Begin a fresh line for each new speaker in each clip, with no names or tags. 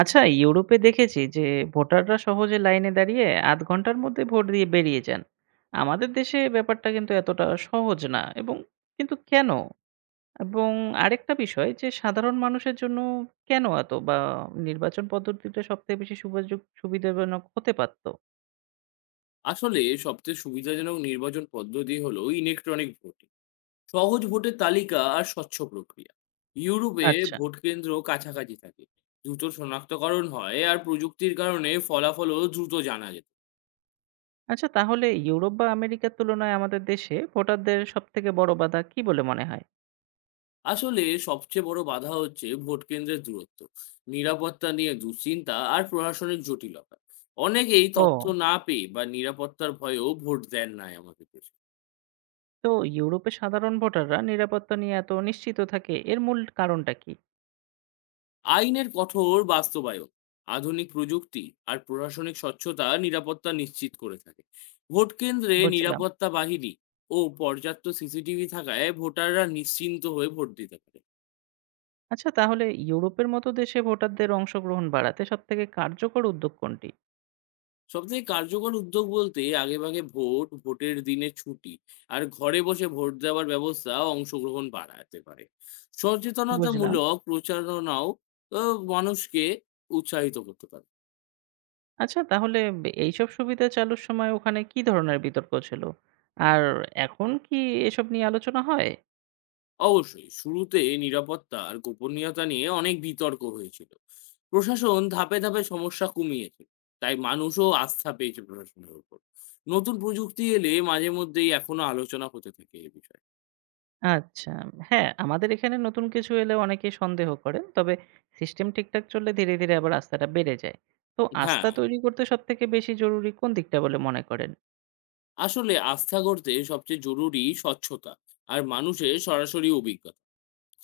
আচ্ছা, ইউরোপে দেখেছি যে ভোটাররা সহজে লাইনে দাঁড়িয়ে আধ ঘন্টার মধ্যে ভোট দিয়ে বেরিয়ে যান। আমাদের দেশে ব্যাপারটা কিন্তু এতটা সহজ না, এবং কিন্তু কেন? এবং আরেকটা বিষয় যে সাধারণ মানুষের জন্য কেন এত বা নির্বাচন পদ্ধতিটা সবথেকে বেশি সুবাযোগ সুবিধাজনক হতে পারত?
আসলে সবচেয়ে সুবিধাজনক নির্বাচন পদ্ধতি হলো ইলেকট্রনিক ভোটিং, সহজ ভোটের তালিকা আর স্বচ্ছ প্রক্রিয়া। ইউরোপে
আচ্ছা।
ভোট কেন্দ্র কাছাকাছি থাকে, দ্রুত শনাক্তকরণ হয় আর প্রযুক্তির কারণে ফলাফলও দ্রুত জানা যেত।
আচ্ছা, তাহলে ইউরোপ বা আমেরিকার তুলনায় আমাদের দেশে ভোটারদের সবথেকে বড় বাধা কি বলে মনে হয়?
আসলে সবচেয়ে বড় বাধা হচ্ছে ভোট কেন্দ্রের দূরত্ব, নিরাপত্তা নিয়ে দুশ্চিন্তা আর প্রশাসনিক জটিলতা। অনেকেই তথ্য
ও!
না পেয়ে বা নিরাপত্তার ভয়েও ভোট দেন না আমাদের দেশে।
তো ইউরোপে সাধারণ ভোটাররা নিরাপত্তা নিয়ে এত নিশ্চিত থাকে, এর মূল কারণটা কি?
আইনের কঠোর বাস্তবায়ন, আধুনিক প্রযুক্তি আর প্রশাসনিক স্বচ্ছতা নিরাপত্তা নিশ্চিত করে থাকে। ভোট কেন্দ্রে
বুঝলাম।
নিরাপত্তা বাহিনী ও পর্যাপ্ত সিসিটিভি থাকায় ভোটাররা নিশ্চিন্ত হয়ে ভোট দিতে পারে।
আচ্ছা, তাহলে ইউরোপের মতো দেশে ভোটারদের অংশগ্রহণ বাড়াতে সবথেকে কার্যকর উদ্যোগ কোনটি?
সবথেকে কার্যকর উদ্যোগ বলতে আগেভাগে ভোট, ভোটের দিনে ছুটি আর ঘরে বসে ভোট দেওয়ার ব্যবস্থা অংশগ্রহণ বাড়াতে পারে।
বুঝলাম।
সচেতনতামূলক প্রচারণাও আ মানুষকে উৎসাহিত করতে পারে।
আচ্ছা, তাহলে এইসব সুবিধা চালুর সময় ওখানে কি ধরনের বিতর্ক ছিল? আর এখন কি এসব নিয়ে আলোচনা হয়?
অবশ্যই। শুরুতে নিরাপত্তা আর গোপনীয়তা নিয়ে অনেক বিতর্ক হয়েছিল। প্রশাসন ধাপে ধাপে সমস্যা কমিয়েছে। তাই মানুষও আস্থা পেয়েছে প্রশাসনের উপর। নতুন প্রযুক্তি এলে মাঝে মধ্যেই এখনো আলোচনা হতে থাকে এ বিষয়ে।
আচ্ছা। হ্যাঁ, আমাদের এখানে নতুন কিছু এলে অনেকেই সন্দেহ করেন। তবে সিস্টেম ঠিকঠাক চললে ধীরে, ধীরে আবার আস্থাটা বেড়ে যায়। তো
হ্যাঁ,
আস্থা তৈরি করতে সবথেকে বেশি জরুরি কোন দিকটা বলে মনে করেন?
আসলে আস্থা গড়তে সবচেয়ে জরুরি স্বচ্ছতা আর মানুষের সরাসরি অভিজ্ঞতা।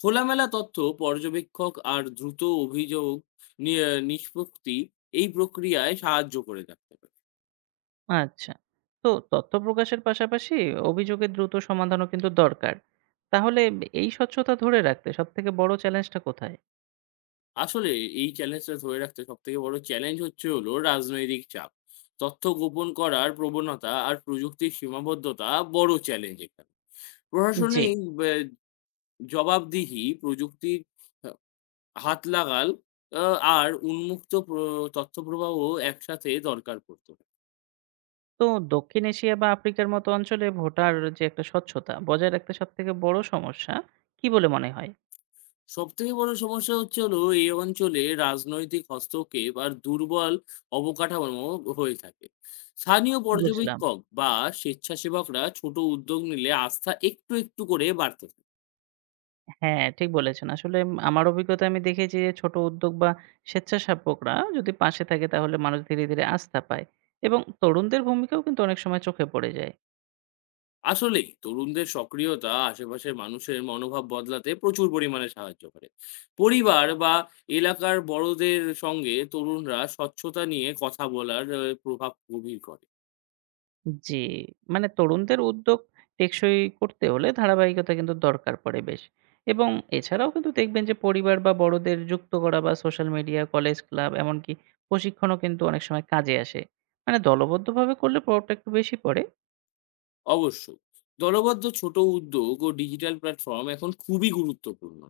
খোলামেলা তথ্য, পর্যবেক্ষক আর দ্রুত অভিযোগ নিয়ে নিষ্পত্তি এই প্রক্রিয়ায় সাহায্য করে থাকতে পারে।
আচ্ছা। তো তথ্য প্রকাশের পাশাপাশি অভিযোগের দ্রুত সমাধানও কিন্তু দরকার। তাহলে এই স্বচ্ছতা ধরে রাখতে সবথেকে বড় চ্যালেঞ্জটা কোথায়?
আসলে এই চ্যালেঞ্জটা ধরে রাখতে সবথেকে বড় চ্যালেঞ্জ হলো রাজনৈতিক চাপ। তথ্য গোপন করার প্রবণতা আর প্রযুক্তির সীমাবদ্ধতা বড় চ্যালেঞ্জ এখানে। প্রশাসনে
জি।
এই বে জবাবদিহি, প্রযুক্তির আ হাত লাগাল আ আর উন্মুক্ত প্র তথ্য প্রবাহ একসাথে দরকার পড়ত।
তো দক্ষিণ এশিয়া বা আফ্রিকার মতো অঞ্চলে ভোটার যে একটা স্বচ্ছতা বজায় রাখতে সবথেকে বড় সমস্যা কি বলে মনে হয়?
সবথেকে বড় সমস্যা হলো এই অঞ্চলে রাজনৈতিক হস্তক্ষেপ আর দুর্বল অবকাঠামো হয়ে থাকে। স্থানীয়
বুঝলাম।
পর্যবেক্ষক বা স্বেচ্ছাসেবকরা ছোট উদ্যোগ নিলে আস্থা একটু একটু করে বাড়তে থাকে।
হ্যাঁ, ঠিক বলেছেন। আসলে আমার অভিজ্ঞতায় আমি দেখেছি যে ছোট উদ্যোগ বা স্বেচ্ছাসেবকরা যদি পাশে থাকে তাহলে মানুষ ধীরে, ধীরে আস্থা পায় এবং তরুণদের ভূমিকাও কিন্তু অনেক সময় চোখে পড়ে যায়।
আসলেই তরুণদের সক্রিয়তা আশেপাশের মানুষের মনোভাব বদলাতে প্রচুর পরিমাণে সাহায্য করে। পরিবার বা এলাকার বড়দের সঙ্গে তরুণরা স্বচ্ছতা নিয়ে কথা বলার প্রভাব গভীর করে।
জি, মানে তরুণদের উদ্যোগ টেকসই করতে হলে ধারাবাহিকতা কিন্তু দরকার পড়ে বেশ। এবং এছাড়াও কিন্তু দেখবেন যে পরিবার বা বড়দের যুক্ত করা বা সোশ্যাল মিডিয়া, কলেজ, ক্লাব এমনকি প্রশিক্ষণও কিন্তু অনেক সময় কাজে আসে। মানে দলবদ্ধভাবে করলে প্রভাবটা একটু বেশি পড়ে।
অবশ্যই। দলবদ্ধ ছোট উদ্যোগ ও ডিজিটাল প্ল্যাটফর্ম এখন খুবই গুরুত্বপূর্ণ।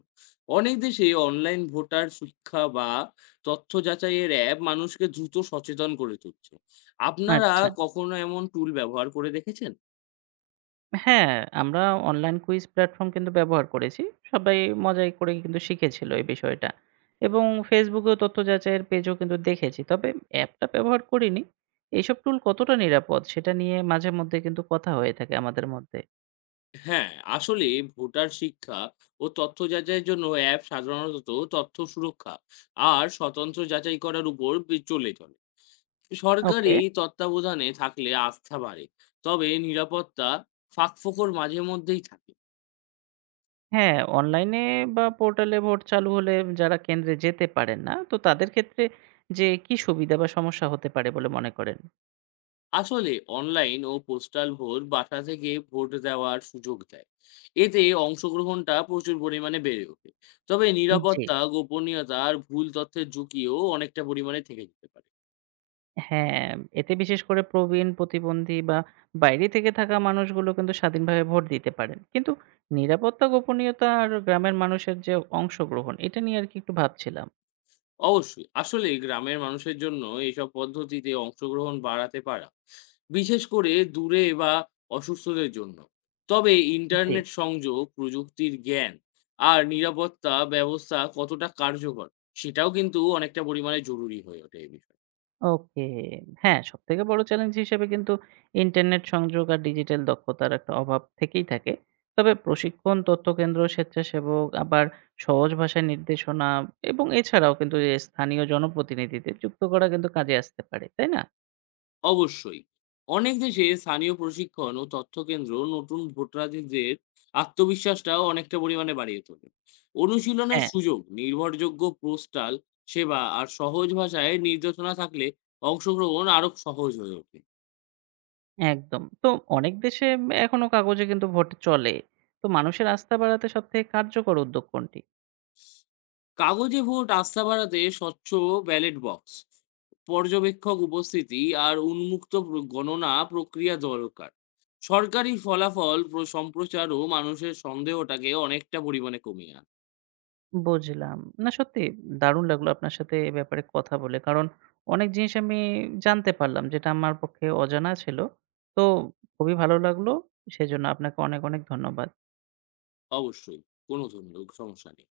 অনেক দেশে অনলাইন ভোটার শিক্ষা বা তথ্য যাচাইয়ের অ্যাপ মানুষকে দ্রুত সচেতন করে তুলছে। আপনারা
আচ্ছা।
কখনো এমন টুল ব্যবহার করে দেখেছেন?
হ্যাঁ, আমরা অনলাইন কুইজ প্ল্যাটফর্ম কিন্তু ব্যবহার করেছি। সবাই মজাই করে কিন্তু শিখেছিল এই বিষয়টা। এবং ফেসবুকেও তথ্য যাচাইয়ের পেজও কিন্তু দেখেছি। তবে অ্যাপটা ব্যবহার করিনি। এইসব টুল কতটা নিরাপদ সেটা নিয়ে মাঝে মধ্যে কিন্তু কথা হয়ে থাকে আমাদের মধ্যে।
হ্যাঁ, আসলে ভোটার শিক্ষা ও তথ্য যাচাইয়ের জন্য অ্যাপ সাধারণত তথ্য সুরক্ষা আর স্বতন্ত্র যাচাই করার উপর চলে চলে
ওকে।
সরকারি তত্ত্বাবধানে থাকলে আস্থা বাড়ে। তবে নিরাপত্তা ফাঁকফোকর মাঝে মধ্যেই থাকে।
হ্যাঁ, অনলাইনে বা পোর্টালে ভোট চালু হলে যারা কেন্দ্রে যেতে পারেন না, তো তাদের ক্ষেত্রে যে কি সুবিধা বা সমস্যা হতে পারে বলে মনে করেন?
আসলে অনলাইন ও পোস্টাল ভোট বাসা থেকে ভোট দেওয়ার সুযোগ দেয়। এতে অংশগ্রহণটা প্রচুর পরিমাণে বেড়ে ওঠে। তবে
জি।
নিরাপত্তা, গোপনীয়তা আর ভুল তথ্যের ঝুঁকিও অনেকটা পরিমাণে থেকে যেতে পারে।
হ্যাঁ, এতে বিশেষ করে প্রবীণ, প্রতিবন্ধী বা বাইরে থেকে থাকা মানুষগুলো কিন্তু স্বাধীনভাবে ভোট দিতে পারেন। কিন্তু নিরাপত্তা, গোপনীয়তা আর গ্রামের মানুষের যে অংশগ্রহণ, এটা নিয়ে আরকি একটু ভাবছিলাম।
অবশ্যই। আসলেই গ্রামের মানুষের জন্য এইসব পদ্ধতিতে অংশগ্রহণ বাড়াতে পারা, বিশেষ করে দূরে বা অসুস্থদের জন্য। তবে
জি,
ইন্টারনেট সংযোগ, প্রযুক্তির জ্ঞান আর নিরাপত্তা ব্যবস্থা কতটা কার্যকর, সেটাও কিন্তু অনেকটা পরিমাণে জরুরি হয়ে ওঠে এই বিষয়ে।
ওকে। হ্যাঁ, সবথেকে বড় চ্যালেঞ্জ হিসেবে কিন্তু ইন্টারনেট সংযোগ আর ডিজিটাল দক্ষতার একটা অভাব থেকেই থাকে। তবে প্রশিক্ষণ, তথ্যকেন্দ্র, স্বেচ্ছাসেবক আবার সহজ ভাষায় নির্দেশনা এবং এছাড়াও কিন্তু যে স্থানীয় জনপ্রতিনিধিদের যুক্ত করা কিন্তু কাজে আসতে পারে। তাই না?
অবশ্যই। অনেক দেশে স্থানীয় প্রশিক্ষণ ও তথ্যকেন্দ্র নতুন ভোটারদের আত্মবিশ্বাসটাও অনেকটা পরিমাণে বাড়িয়ে তোলে। অনুশীলনের
হ্যাঁ।
সুযোগ, নির্ভরযোগ্য পোস্টাল সেবা আর সহজ ভাষায় নির্দেশনা থাকলে অংশগ্রহণ আরও সহজ হয়ে ওঠে।
একদম। তো অনেক দেশে এখনো কাগজে কিন্তু ভোট চলে। তো মানুষের আস্থা বাড়াতে সবথেকে কার্যকর উদ্যোগ কোনটি?
কাগজে ভোট আস্থা বাড়াতে স্বচ্ছ ব্যালট বক্স, পর্যবেক্ষক উপস্থিতি আর উন্মুক্ত প্র গণনা প্রক্রিয়া দরকার। সরকারি ফলাফল সম্প্রচারও মানুষের সন্দেহটাকে অনেকটা পরিমাণে কমিয়ে আনে।
বুঝলাম। না সত্যি দারুণ লাগলো আপনার সাথে এ ব্যাপারে কথা বলে। কারণ অনেক জিনিস আমি জানতে পারলাম যেটা আমার পক্ষে অজানা ছিল। তো খুবই ভালো লাগলো। সেজন্য আপনাকে অনেক, অনেক ধন্যবাদ।
অবশ্যই। কোনো ধরনের সমস্যা নেই।